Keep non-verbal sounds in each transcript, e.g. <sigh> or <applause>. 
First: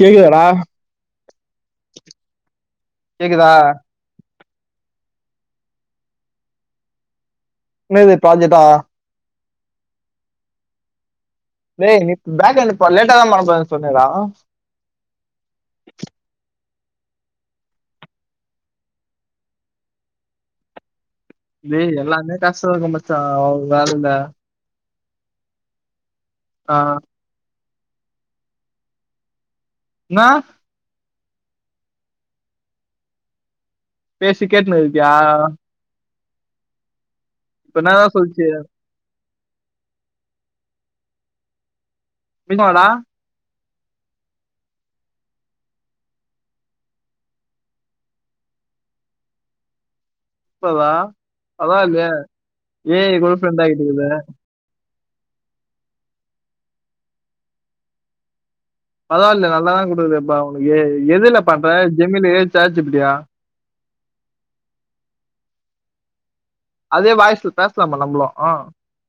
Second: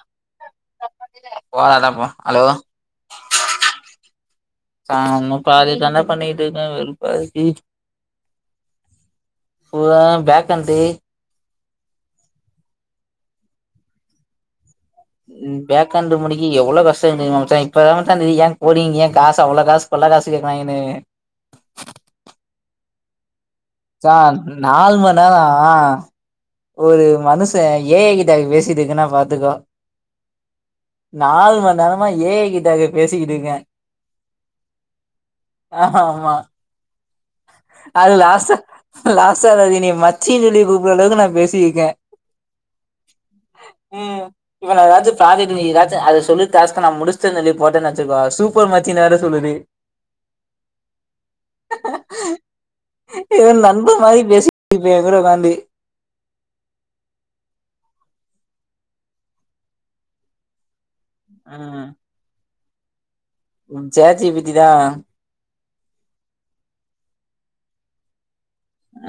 கேக்குதாடா போ அதான் போ ஹலோ கேக்குதா ச்சான் இன்னும் பாதி தாண்டா பண்ணிட்டு இருக்கேன் வெறுப்பா இருக்கு என்னது ப்ராஜெக்ட் ஆ <unintelligible> பேக் என்ட்ரி ஏய் நேத்து பேக் அனுப்புனது லேட்டா தான் வர போதுன்னு சொன்னியேடா பேக்கண்டு முடிக்க எவ்ளோ இப்பதா மச்சா ஏன் போறீங்கனு ஏன் காசு அவ்ளோ காசு கொல்லா காசு கேக்குறாங்கனு இல்ல எல்லாமே அண்ணே காசு தான்டா மச்சான் வேலையில ச நாலு மண் <unintelligible> ஆ ஒரு மனசு ஏ ஐ கிட்ட பேசிட்டு இருந்தேன்னா பாத்துக்கோ நா நாலு மணி நேரமா ஏஐ கிட்டக்க பேசிக்கிட்டு இருக்கே பேசி கேட்டுனு இருக்கியா ஆ இப்ப என்னடா அது சொல்லிச்சு லாஸ லாஸ சார் அது என்ய மச்சின்னு சொல்லி கூப்ற அளவுக்கு நா பேசியிருக்கே நிஜமாடா உம் இப்ப நா ஏதாச்சு ப்ராஜெக்ட் அத சொல்லி டாஸ்க்க நா முடிச்சுடேன்னு சொல்லி போட்டேனு வெச்சுக்கோ சூப்பர் மச்சினு வேர சொல்லுது இப்பதா அதா ஏ கேள் ஃப்ரெண்ட ஆகிட்டு இருக்குதா எதுல உக்காந்து பரவா இல்ல நல்லாதா கொடுக்குதுப்பா உனக்கே எதுல பாப்ப ஜெமிலி சேட் ஜி பிட்டியா சேட் ஜி ப்பிட்டிதா அதே வாய்ஸ்ல பேசலாம நம்பளு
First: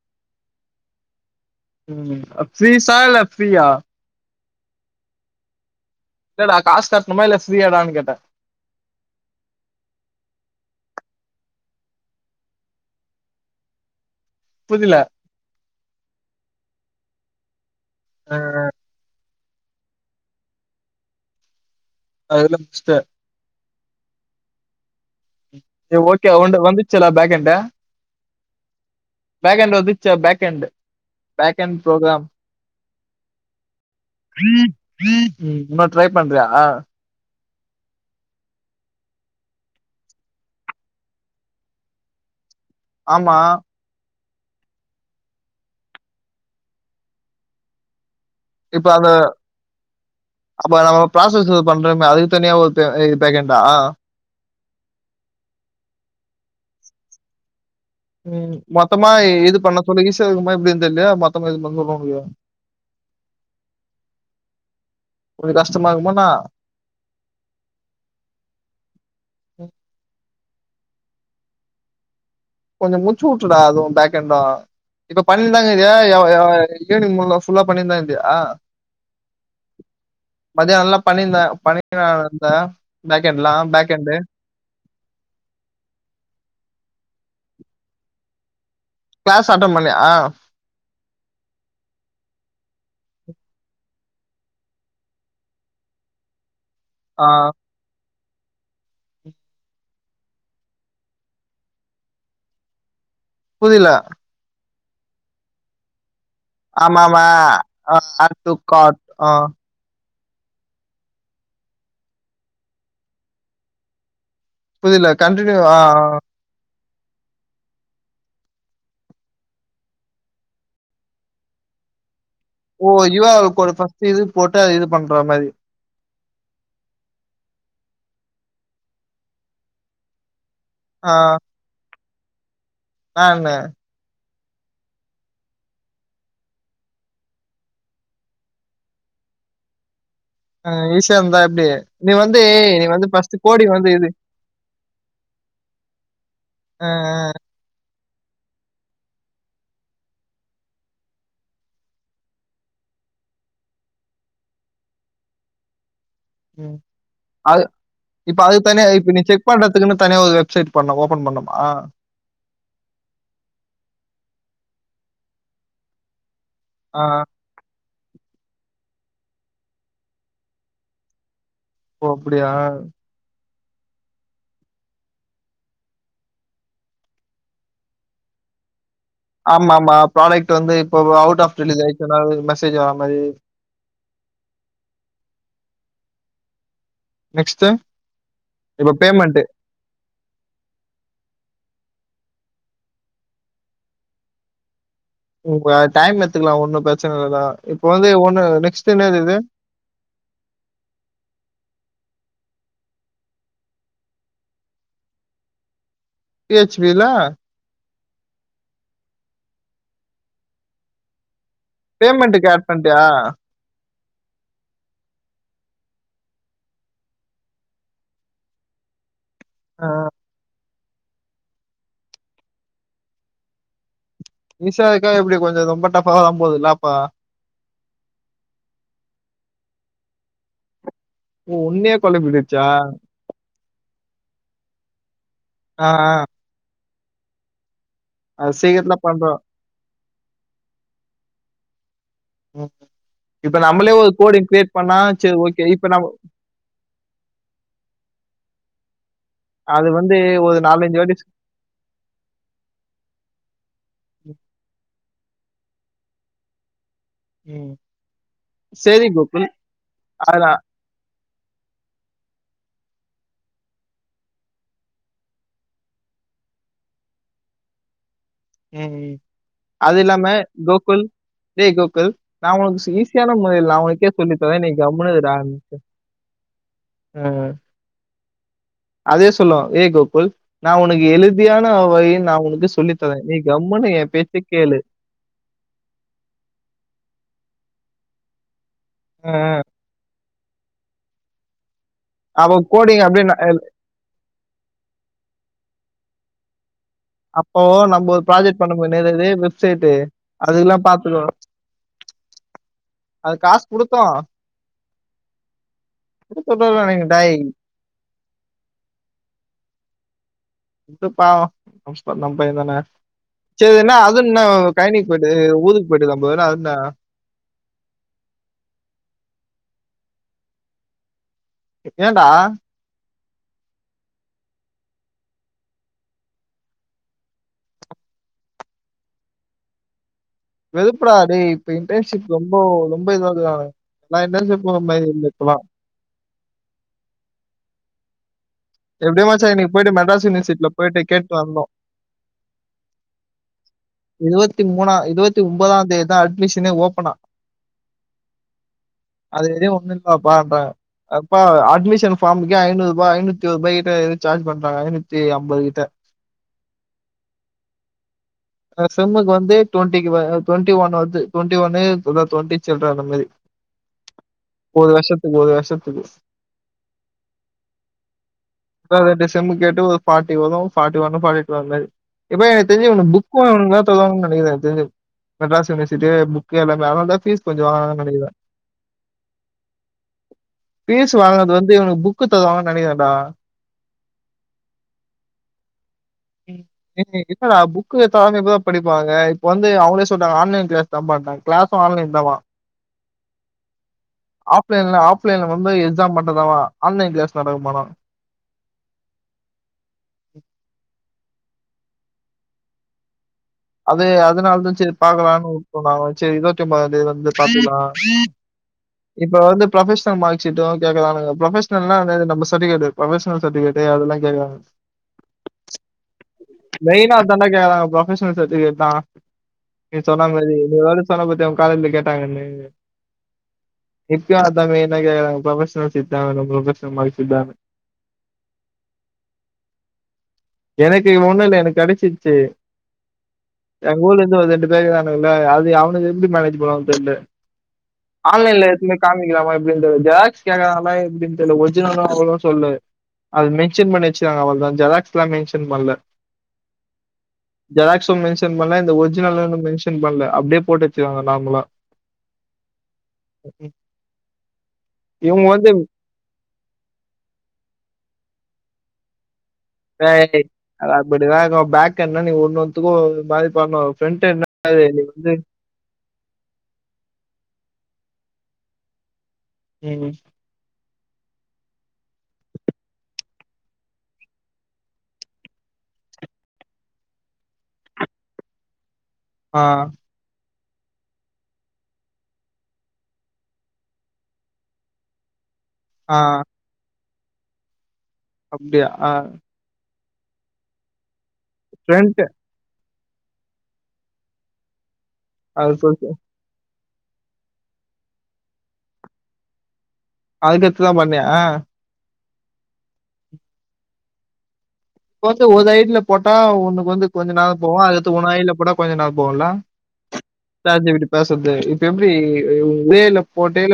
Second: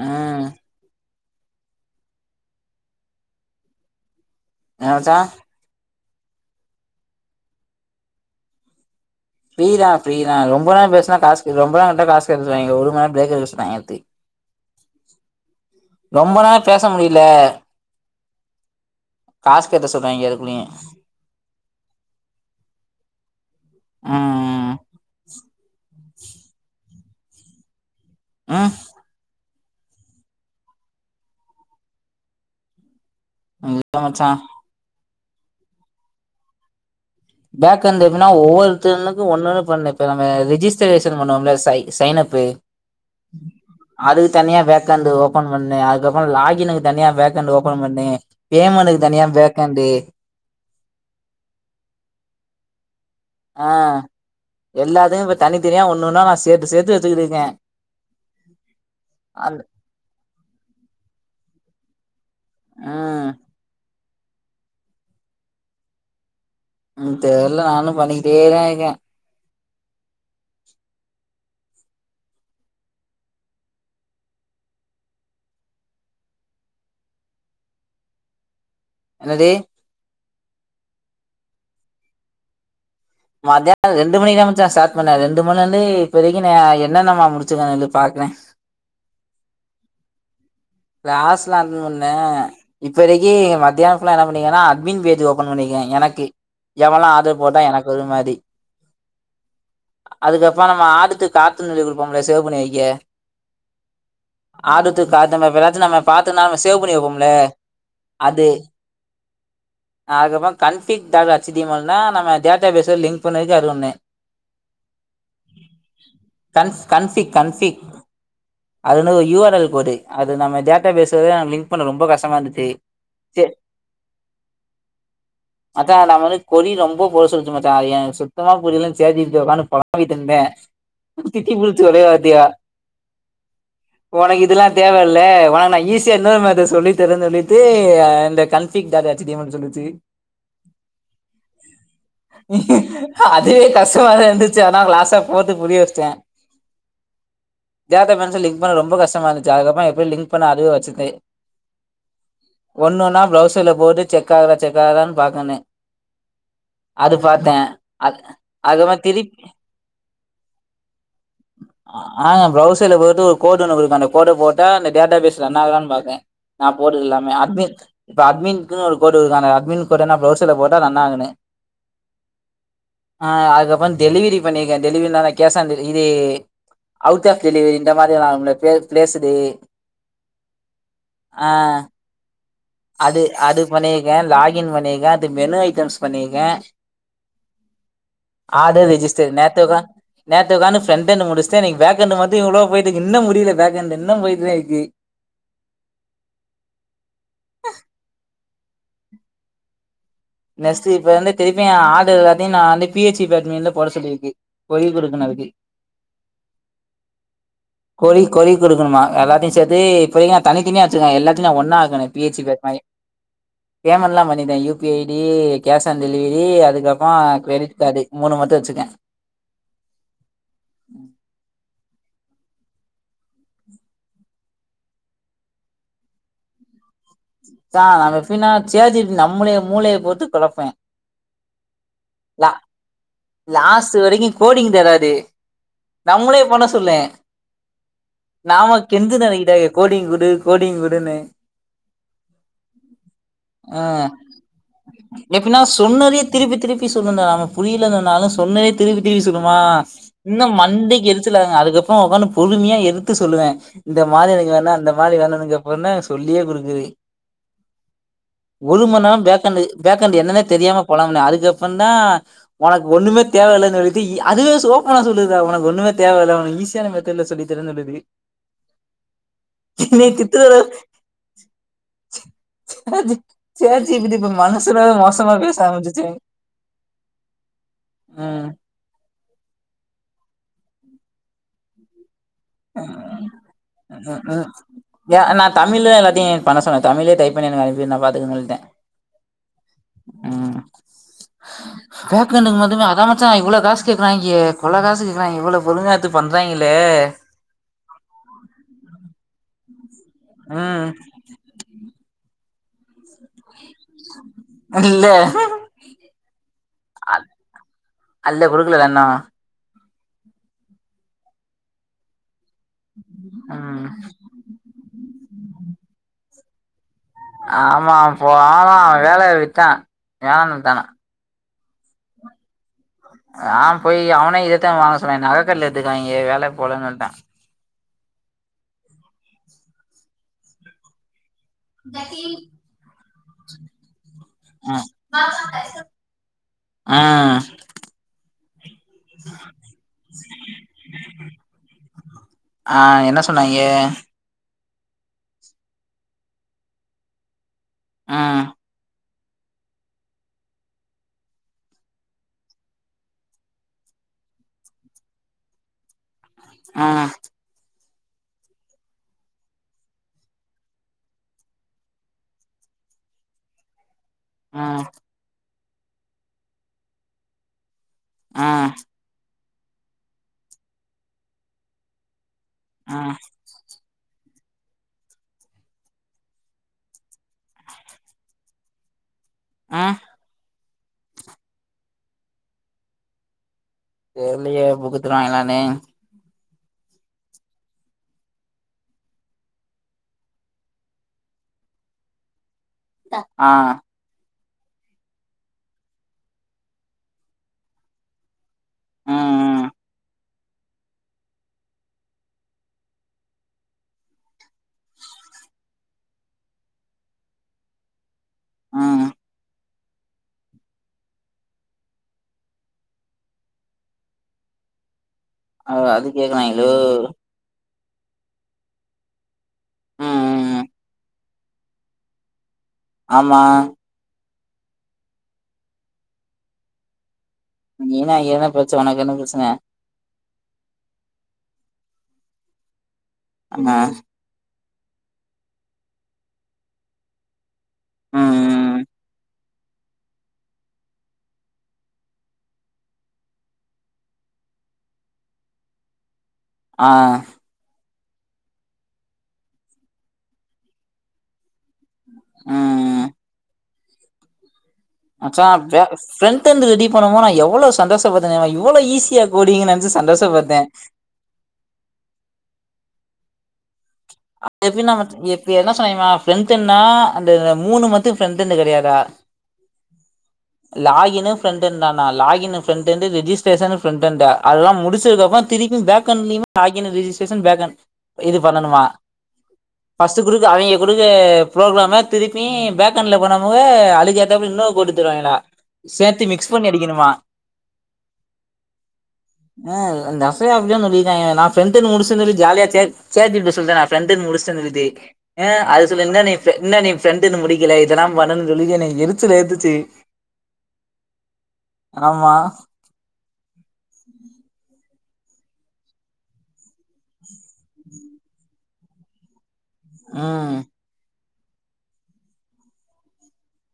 ஆ உம் ஃபீசா இல்ல ஃபிரியா என்ச்சா இல்டா காசு கட்டணுமா இல்ல ஃப்ரீயாடான்னு கேட்டே ஃப்ரீதா ஃப்ரீதா ரொம்ப நேரோ பேசா காசு ரொம்ப நேரோ காசு எடுத்துறுவாங்க ஒரு மணி நேரோ பிரேக்கர்ங்கத்து புதுல ரொம்ப நேரோ பேச முடியல ஆ காசு கட்ட சொன்னாங்க அதுக்குல்லயு அதெல்லா <unintelligible> பச்சன் உ உம் ஹ <inaudible> ஓகே ஒ வந்துச்சல பேக்கண்ட ஆ பேக்கண்ட் வந்துச்ச பேக்கண்ட் பேக்கண் ப்ரோகிராம் அ ஹலோ மச்சா ம் இன்னு ட்ரை பண்றியா பேக் வந்து எப்பனா ஒவ்வொருத்தருனுக்கு ஒண்ணுன்னு பண்ண இப்ப நம்ம ரிஜிஸ்டரேஷன் பண்ணுவோ இல்லையா சை சை அப்பு ஆமா அதுக்கு தனியா வேக்கண்டு ஓபன் பண்ணு அதுக்கப்புறோ லாகினுக்கு தனியா வேகண்டு ஓபன் பண்ணு இப்ப பேமெண்ட்டுக்கு அந்த தனியா வேக்கண்டு அப்ப நம்ம பராசஸ் பண்றமே அத <unintelligible> பே கண்டா எல்லாத்துக்கு இப்ப தனித்தனியா ஒன்னு ஒன்னா நா சேத்து சேத்து வச்சிட்டு இருக்கே ம் மொத்தமா இது பண்ண சொல்ல ஈசியா இருக்குமா எப்டின் தெரியலையா மொத்தமா இது <unintelligible> <unintelligible> ஆ கஷ்டமா இருக்குமான ம் தெர்ல நானு பண்ணிக்கிட்டேதா இருக்கே கொஞ்ச முச்சு விட்டுடா அதுவு பேக்ண்ட இப்ப பண்ணியிருந்தாங்கியா எவ எவ ஈவினிங் ஃபுல்லா ஃபுல்லா பண்ணிட்டுதா இருந்தியா என்னதே மதியானம்லா பண்ணியிருந்த பன்னிட்டு தான இருந்தே மத்தியான ரெண்டு மணிக்குதா மச்சா ஸ்டார்ட் பண்ணே ரெண்டு மணில இருந்து இப்போவரைக்கு நா என்னனெலா முடி ச்சுகே நில்லு பாக்றே கிளாஸ் அட்டன் பண்ணிய கிளாஸ்லா அட்டன்ட் பன்னெ இப்ப வரைக்கு மத்தியான ஃபுல்லா என்ன பண்ணீக்கேன்னா அட்மின் பேஜ் ஓபன் பண்ணிருக்கே எனக்கு எவல்லா ஆ, ஆர்டர் போட்டா எனக்கு வர மாரி அதுக்கப்புறம் நம்ம ஆடுது கார்ட்டுன்னு சொல்லி கொடுப்போம்ல சேவ் பண்ணி வைக்க புரில ஆடுது <unintelligible> சு நம்ம பாத்தோம்னா நம்ம சேவ் பண்ணி ஆமாமா வைப்போம்ல ஆ ஆட் அது டூ கார்ட் ஆ அதுக்கப்புறம் கன்ஃபிக் டார்ட் அச்டியமெல்னா நம்ம டேட்டா பேஸொட லிங்க் பண்ணதுக்கு அது ஒன்னு புரில கண்டினியூ ஆ ஆ கன்பிக் கன்பிக் அது <unintelligible> யூஆரல் கோடு அது நம்ம டேட்டா பேஸோட நா லிங்க் பண்ண ரொம்ப கஷ் ஓ யுஆரெல் கோட ஃபஸ்ட் இது போட்டு அது இது பண்ற மாரி கொரி ரொம்ப பொட சொலுச்சு மாச்சா அது எனக்கு சுத்தமா புரியலனு சேட்சீப்பில உக்கானு புழம்பிட்டு இருந்தே திட்டிபுடுச்சு ஒரே வார்த் திட்டியா எனானு உனக்கு இதுல்லா தேவல்ல உனக் நா ஈஸியா இன்னொரு மேட்டர் சொல்லித்தரன்னு சொல்லிட்டு இந்த கன்ஃபிக் டார்ட் அச்டீயமெல் னு சொல்லிச்சு அ ஈசியா இருந்ததா எப்டி நீ வந்து நீ வந்து ஃபஸ்டு அதுவே கோடிங் வந்து இது கஷ்டமா தா இருந்துச்சு ஆனா லாஸ்டா போட்டு புரிய வச்சுட்டே ஆ ஆ <unintelligible> லிங்க் பண்ண ரொம்ப கஷ்டமா இருந்துச்சு அதுக்கப்புறோ எப்டி லி்ங் இப்ப நா அதுவே வச்சுட்டு ஒண்ணொன்னா ப்ரவுசர்ல போட்டு செக் ஆகுதா செக் ஆகுதான்னு பாக்கனு ம் அது பார்த்தே இப்ப அது தனியா மாதிரி இப்ப நீ திரிப் செக் பண்றதுக்குன்னு தனியா ஒரு வெப்சைட் பண்ண ஓபன் பண்ணுமா ஆ அ ப்ரோசர்ல போய்ட்டு ஒரு கோடு ஒன்னு கொடுக்கனு அந்த கோடு போட்டா டேட்டா பேச் ரன் ஆகுதானு பாக்கே நா போட்றது எல்லாமே அட்மிட் இப்போ அட்மின்குனு ஒரு கோடு இருக்கு அந்த அட்மின் கோடு வெனா ப்ரோசர்ல போட்டா ரன் ஆகும்னு ஓ அப்டியா அ அதுக்கப்புறோ டெலிவரி பண்ணிருக்கெ டெலிவரினா இது கேச் ஆன் டெலிவரி இது அவுட் ஆஃப் டெலிவரி இந்த மாதிரி ஆகும்ல எப்பயா ப்ளேச்டு மா ப்ராடக்ட் வந்து இப்ப அவுட் ஆஃப் டெலிவரி ஆயட்டுன்னா மெச் அது அது பண்ணியிருக்கெ லாகின் பண்ணியிருக்கே அது மெனு ஐட்டம்ஸ் பண்ணியிருக்க நெக்ஸ்ட் ஆதார் இப்ப ரெஜிஸ்டர் பேமெண்ட் நேத்து உக்கா நேத்து உக்கானு ஃப்ரெண்டன் முடிச்டெ இனிக்கு பேக் பேக்கண்டு மட்டு இவ்ளோ போயிட்டுருக்கு இன்னு முடில பேக்கண்டண்டு இன்னு போயிட்டுதா இருக்கு உங்க டைம் எத்துக்கலா ஒண்ணு பிரச்சன இல்லதா இப்ப வந்து ஒண்ணு நெக்ஸ்ட் எனது இது நெக்ஸ்ட் இப்ப வந்து திருப்பியு எ ஆடர் எல்லாத்தையு நா வந்து பிஹெச்பி அட்மின்ல போட சொல்லியிருக்கு பொய் கொடுக்கணு அதுக்கு பிஹச் பில கொறி கொறி கொடுக்கணுமா எல்லத்தையு சேதது இப்போதைக்கு தனித்தனியா வச்சுக்கங்க எல்லாத்தையு நா ஒன்னா ஆக்கணு பி ஹெச் இ பேமெண்ட்கு பேட் மாரி ஆட்பண்டியா பேமெண்ட்லா பண்ணிட்டே U P I E cash on delivery அதுக்கப்புறோ கிரெடிட் கார்டு மூணு மட்டு வச்சுருக்கே ஆ உம் ஈசாக்கா எப்படி கொஞ்சோ ரொம்ப டஃபா வ போகுதல்லாப்பா ஆ நம்ம எப்டின்னா சேஜபி நம்மளைய மூளையை போத்து கொழப்பே ஓ! உன்னையே லா குழப்பிடுச்சா? லாஸ் வரைக்கு கோடிங் தராது ஆ, ஆ. நம்மளே பண்ண சொல்லே அது சீக்கிரத்துல நாமக்குெந்து பண்றோம். நிலையட கோடிங் கு விடு கோடிங் விடுனுு ம். இப்ப அ நம்மளே ஒரு கோடிங் கிரியேட் பண்ணா, சரி எப்டின்னா ஓகே. இப்ப நம்ம சொன்னதையே திருப்பி திருப்பி சொல்லு நா நாம புரியலன்னன்னாலு சொன்னதய லீவ் சொல்லுமா அது வந்து இன்னு ஒரு மண்டைக்கு வாட்டி எரிச்சலாகுங்க அதுக்கப்புறோ உக்காந்து பொறுமையா எடுத்து சொல்லுவே இந்த மாதிரி எனக்கு வேணு அந்த மாதிரி வேணுனு இத பண்ணு சொல்லியே குடுக்குறே ம். ஒரு மணி சரி நேரோ Gokul. Back end back end என்னனே அதுல தெரியாம போனாங்கன்னா அது இத பண்ணா உனக்கு ஒண்ணுமே தேவையில்லைன்னு சொல்லிட்டு இ அதுவே சொ ஓப்பனா சொல்லுது சா உனக்கு ஒண்ணமே தேவ இல்ல உனக்கு ஈஸியான மெத்தேட்ல சொல்லி தரேன்னு சொல்லுது ம் ம் அது என்னை இல்லாம திட்டுற கோகுல் டேய் கோ குல் நா உனக்கு சி அளவுக்கு ஈசியான முறையில் நா சேட் ஜி பி உனக்கே டி இப்ப சொல்லி தர நீ மனுஷனாவே கம்முனு மோசமா பேச இருடான்ட்டு ஆரம்பிச்சிச்சு ம் ம் அதே சொல்லு ஏ கோ குல் நா உனக்கு எளிமையான வகையில் நா உனக்கு சொல்லி அ தரேன். நீ கம்முனு என் அ பேச்ச அ கேளு." ஆ ஏ நா தமிழ்ல எல்லாத்தையு பண்ண சொன்னே தமிழ்லயே டைப் பண்ணி எனக்கு அனுப் பு நா பாத்துக்கறேன்னு சொல்லிட்டே ம் ம் பேக் அவ எண்டுக்கு மட்டுமே கோடிங் அதா அப்படியே மச்சா ந எல் இவ்ளோ காசு கேக்குறாய்ங்க கொள்ள காசு கேக்குறாய்ங்க இவ்ளோ பொறுமையா எட்த்து பண்றாய்ங்களே அப்போ நம்ம ஒரு ப்ராஜெக்ட் பண்ணும்போது <unintelligible> சேட்டு அது எல்லா ம் பாத்துக்கு அது காசு குடுத்தோ இல்ல குடுத்துட்டோம்னு நெனைக்கிறேன். அ டேய் அல்ல குடுக்கலடா இன்னு விட்ரு பாவோ <unintelligible> நம்ப பையந்தான சேரி ம் என்னா அதுன்னா கழனிக்கு போயிட்டு இது ஊருக்கு போயிட்டு வந்தே ப்ரோ நா அதுனா ஆமா போல வேலய விட்டே ஏன் வித்தனா எ ஏன்டா ஆமா போயி அவனயு இதத்தா வாங்க சொன்னா என்ன நகைக்கடைல எடுத்துருக்காய்ங்க வேல போலன்னு சொல்ட்டே வெறுப்புடா டேய் இப்ப இன்டர்ன்ஷிப் ரொம்போ ரொம்ப இதுவா இருக்குறானுக நா இன்டன்ஷிப் போற ம் மாரி இல்ல இப்பல்லா ம் எப்டியோ மச்சா இன்னக்கி போயிட்டு மெட்ராஸ் யூனிவர்சிட்டில போயிட்டு கேட்டு வந்தோ ஆ என்ன சொன்னாய்ங்க இருவத் வத்தி மூனா இருவத்தி ஒன்பதாம் தேதிதா அட்மிஷனே ஓஃப்பனா ம் அது எதும் ஒண்ணு இல்லப்பான்றாங்க அப்பா அட்மிஷன் ஃபார்முக்கே ஐநூரூபா ஐநூத் இதுக்கு போயிகிட்டு எதுக் சார்ஜி பண்றாங்க ஐந்நூத்தி அம்பது கிட்ட ஆ ஆனா சிம்முக்கு வந்து டொண்டிக்கு வ டொண்ட்டி ஒன் வருது டொண்ட்டி ஒன்னு இல்ல டொண்ட்டி சில்ற அந்த மாரி ம் ஒரு வருஷத்துக்கு ஒரு வருஷத் துக்கு ம் வேற டிஸ் சிம்மு கேட்டு ஒரு ஃபாட்டி ஒதவும் ஃபாட்டி ஒன்னோ ஃபாட்டி டூ அந்த மாரி எப்பா எனக்கு தெரிஞ்சி இவனுக்கு ம் புக்கு வாங்கணும் தா தருவாங்கன் நெனைக்குறேன் எனக்கு தெரிஞ்சி மெட்ராஸ் யூனிவர்சிட்டி புக்கு எல்லாமே அதனாலதா ஃபீஸ் கொஞ்ச வாங்கறாங்கன் நெனைக்கிற ஆ ஃபீஸ் வாங்கனது வந்து இவனுக்கு புக்கு தருவாங்க நெனக்கிற டா தெர்லயே புக்கு தருவாங்களானு ம் ஏ இல்லடா புக்கு தராம எப்பறா படிப்பாங்க இப்ப வந்து அவுங்களே சொல்றாங்க ஆன்லைன் கிளாஸ் தாப்பான்னா கிளாஸும் ஆன்லைன் தாவா டா ஆ ஆஃப்லைன்ல ஆஃப்லைன்ல வந்து எக்ஸாம் மட்டும் தாவா ஆன்லைன் கிளாஸ் நடக்குமா ஆனா ம் ம் <inaudible> அது அதனாலதா செரி பாக்கலான்னு உட்டோம் நாங்களும் செரி இருவத்தி ஒம்பதா தேதி வந்து பாத்துக்கலாம் ம் ம் இப்ப வந்து ப்ரொபஷனல் மார்க் ஷீட்டும் கேக்கறானுங்க ப்ரொபஷனல்லா அந்த நம்ம சர்டிபிகேட் ப்ரொபஷனல் சர்டிபிகேட்டு அதெல்லாம் கேக்கறானுங்க அதா அது கேக்கறாங்களோ ப்ரொபஷ் ஷனல் சட்டிவிகேட்டா நீ ம் சொன்ன ம் மாரி ம் இனிவாலு சொன்னப்பத்தியா அவுங்க காலேஜ்ல கேட்டாங்கன்னு ஆமா இப்பயும் அதான் வேணுன் கேக்கறாங்க பிரொபஷ்னல்ஸ் ஷீட்தா வேணும் பிரொபஷ்னல் மாரி இல்லாம நீனா என்ன பிரச்சன உனக்கு என்ன பிரச்சன எனக்கு ஒன்னுல்ல எனக்கு கெடைச்சி சேரி ஆமா எங்க ஊர்ல இருந்து வந்துட்டு பிளே கிறாங்க இல்ல அது அவனுக்கு எப்டி மேரேஜி பண்ணுவாங்க தெர்ல ம் ஆன்லைன்ல ம் எடுத்துனு போய் காமிக்கலாமா எப் அப்பட ஜெராக்ஸ் கேறனால எப்படின் தெரிய ஒரிஜினலா அவளோ சொல்லு அது மென்ஷன் பண்ணி வச்சுாங்க அவ்வளதா ஜெராகஸ் லெமினேஷன் பண்ல ஆ ஜெராக்ஸு மென்ஷன் பண்ணல இந்த ஒரிஜினல்ன்னு மென்ஷன் பண்ணல அப்படியே போட்டுருச்சிருக்காங்க நார்மலா உ ம் மச்சா இவங்க வந்து பே ஃபிரண்ட் ரெடி பண்ணமோ நா எவ்வளவு சந்தோஷபட்ட தெரிமா வளோ ஈஸியா கோடிங் நெனச்சு வே சந்தோஷப்பட்டே அப்டி <unintelligible> பேக் என்ன நீ ஒண்ணொத்துக்கும் ஒரு மாரி பன்னு எப்பினா எப்ப என்ன சொன்ன ஃப்ரன்ட்நா அந்த மூணு மத் து ஃப்ரெண்டன்னு கிடையாதா ம் லாகின்னு ஃப்ரண்டானாலாகின்னு ஃப்ரண்ட்ண்டு ரெஜஸ்ட்ரேஷனு ஃப்ரண்ட அ அதெல்லா முடிச்சதுக்கப்புற திருப்பி பேக் அண்டலயுே லாகின் ரிஜிஸ்ட்ரேஷ பேக் அ் இது பண்ணனுமா ஆ, ஃபஸ்டு குருக்கு அவிங்க கொடுக்க ப்ரோக்ராம திருப்பி பேக்கண்ட்ல போனவங்க அழுகாத்தப்ல இன்னு குடுதுருவாங்களா சேத்து மிக்ஸ் பண்ணி அடிக்கணுமா அப்டியா ஆ இந்த அஃப்ய அப்டிதா சொல்லி என நான்ஃப்ரெண்ட்த்த ஃப்ரண்ட் முடிசின ஜாலி ஆச்சே சே ஜி பிட சொல்லித்தா ப்ரண்டன் முடிசந்த விதி அ அது சொல்லிந்தா இன்னு நீ ஃப்ரெண்டுன்னு முடிக்கல இதெல்லா பண்ணும்னு சொல்லி என் என எரிச்சல் ஏடுத்துச்சு அதுக்கத்துதா பண்ணியா அ ஆமா இப்ப வந்து ஒரு ஐடில போட்டா உனுக்கு வந்து கொஞ்ச ந நா போவோ அதுடுத்து ஒன்னு ஐடில போட்டா கொஞ்சம் நா போம்ல ஆ பேசுறது இப்ப எப்டி இலே போட்டே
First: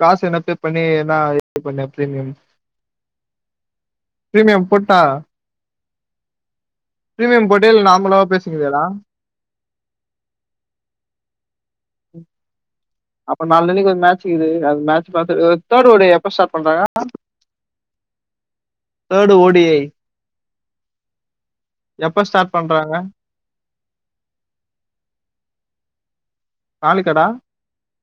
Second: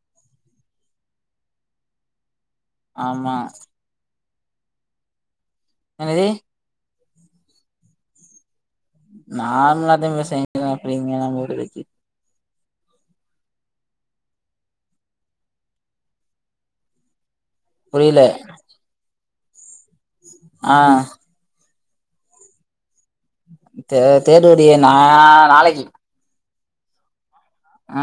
காசு என்ன பே பண்ணி என்ன பண்ணே பிரீமியம் ஆமா பிரீமியம் போட்டா என்னது பிரீமியம் போட்டியா இல்ல நார்மளவா பேசுங்கிறியாடா நார்மலாத்த பேசெய் <unintelligible> ப்ரிமியலா போட்டு வேஸ்ட் அப்புறோ நாலனைக்கு ஒரு மேட்ச் இயக்குவது அது மேட்ச் பாத்து <unintelligible> எப்ப ஸ்டார்ட் பண்றாங்க புரில தேடு ஓடிஐ ஆ எப்ப ஸ்டார்ட் பண்றாங்க தே தேரோடிஐ நா நாளைக்கு நாலிக்கடா ஆ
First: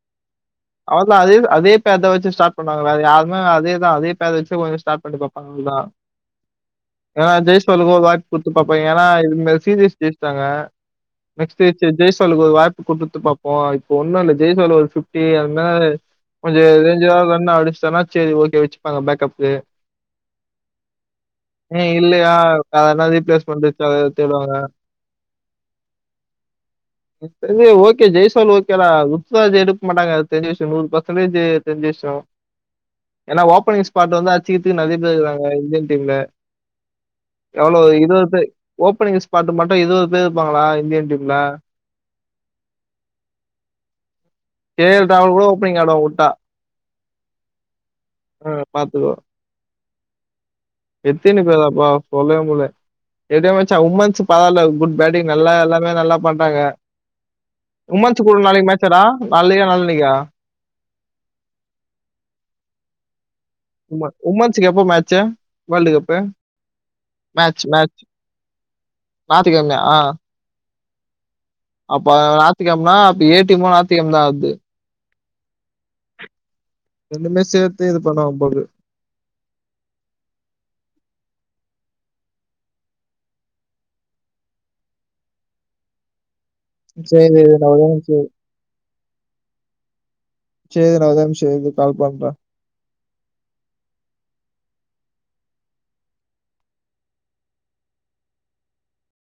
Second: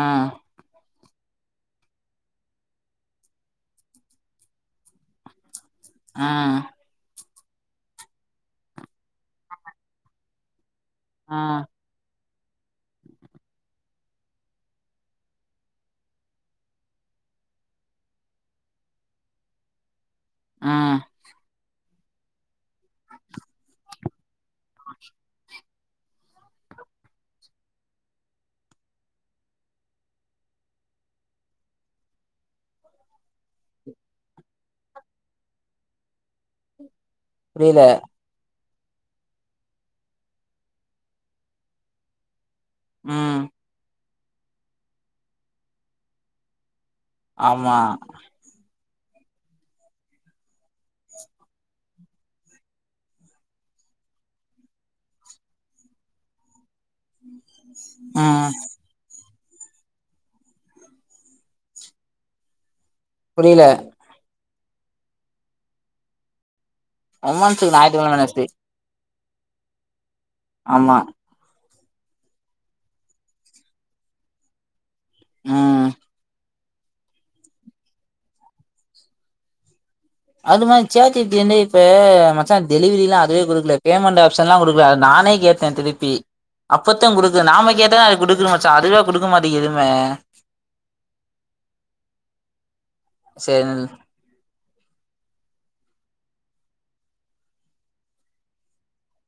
அவ்ளோ தா அதே அதே பேர்தா வச்சி ஸ்டார்ட் பண்ணாங்களா வேற யாமே அதேதா அதே பேர் வச்சி கொஞ்ச ஸ்டார்ட் பண்ணி பாப்பாங்க அவ்ளோ தா ஆ ஏன்னா ஜெய்ஸ்வால்க்கு ஒரு வாய்ப்பு குடுத்து பாப்பாங்க ஏன்னா இதுமே சீரியஸ் ஜெயிஸ்டாங்க ம் நெக்ஸ்டு <unintelligible> ஜெஸ் இப் வங்கலுக்கு வாய்ப்பு குடுத்து பாப் போ இப்ப ஒண்ணு இல்ல ஜெய்ஸ்வால் ஒரு பிப்டி அந்த மாரி கொஞ்ச ரேஞ்சாவது ரன்ன அடிச்சிடானா சேரி ஓகே வச்சிப்பாங்க பேக்கப்கு ஆ ஏ இல்லையா வேற எவனாவது ரிப்ளைக்காவது தேடுவாங்க சேரி ஓகே ஜெய்ஸ் ஸ்வால் ஓகே டா ருத்ராஜ் எடுக்க மாட்டாங்க அது தெரிய விஷய நூறு பர்சன்டேஜு தெரிஞ்ச விஷய ஏன்னா ஓபனிங் ஸ்பாட் வந்து அச்சிக்கிறதுக்கு நெறைய பேர் இருக்கறாங்க இந்தியன் டீம்ல எவ்ளோ புரியல இருவது பேர் ஓப்பனிங் ஸ்பாட் மட்டு இருவது பேர் இருப்பாங்களா இந்தியன் டீம்ல ம் கே எல் ராகுல் கூட ஓப்பனிங் ஆடுவா வுட்டா ஆமா பாத்துகோ எத்தினி போரப்பா சொல்லவே முல்ல எப்படியோ மச்சான் உமன்ஸ் பராயில்ல குட் பேட்டிங் நல்லா எல்லாமே நல்லா பண்றாங்க உமஸ் கூட ம் நாளைக்கு மேட்சடா நாளைக்கா நாளானைக்கா புரியல உம உமன்ஸ ஸ்க்கு எப்ப மேச்சு வேல்டு கப்பு உமன்ஸ்க்கு ஞாயித்துகிழம வென்னெஸ்டே ஞாயித்துகிழமைய ஆ ஆமா அப்ப அது ஞாயித்துகிழம அப்ப ஏ டிமு ஞாயித்துகிழம தா ஆட்து ம் ம் ரெண்டுமே சேர்த்து இது பண்ணு வாங்க போல்து அது மாரி <unintelligible> என்ன இப்ப மச்சா டெலவரி எல்லா அதுவே குடுக்கல பேமெண்ட் ஆப்ஷல்லா குடுக்கல நானே கேட்டே திருப்பி அப்பத்த சேரி குடுக்குல நா நாம ஒரே கேட்டா நிமிஷ அது இரு குடுக்குது மச்ச அதுவா குடுக்க மாட்டிக்கிது எதுவுமே சேரி ஒரே நிமிஷ இரு கால் பண்ற சேரி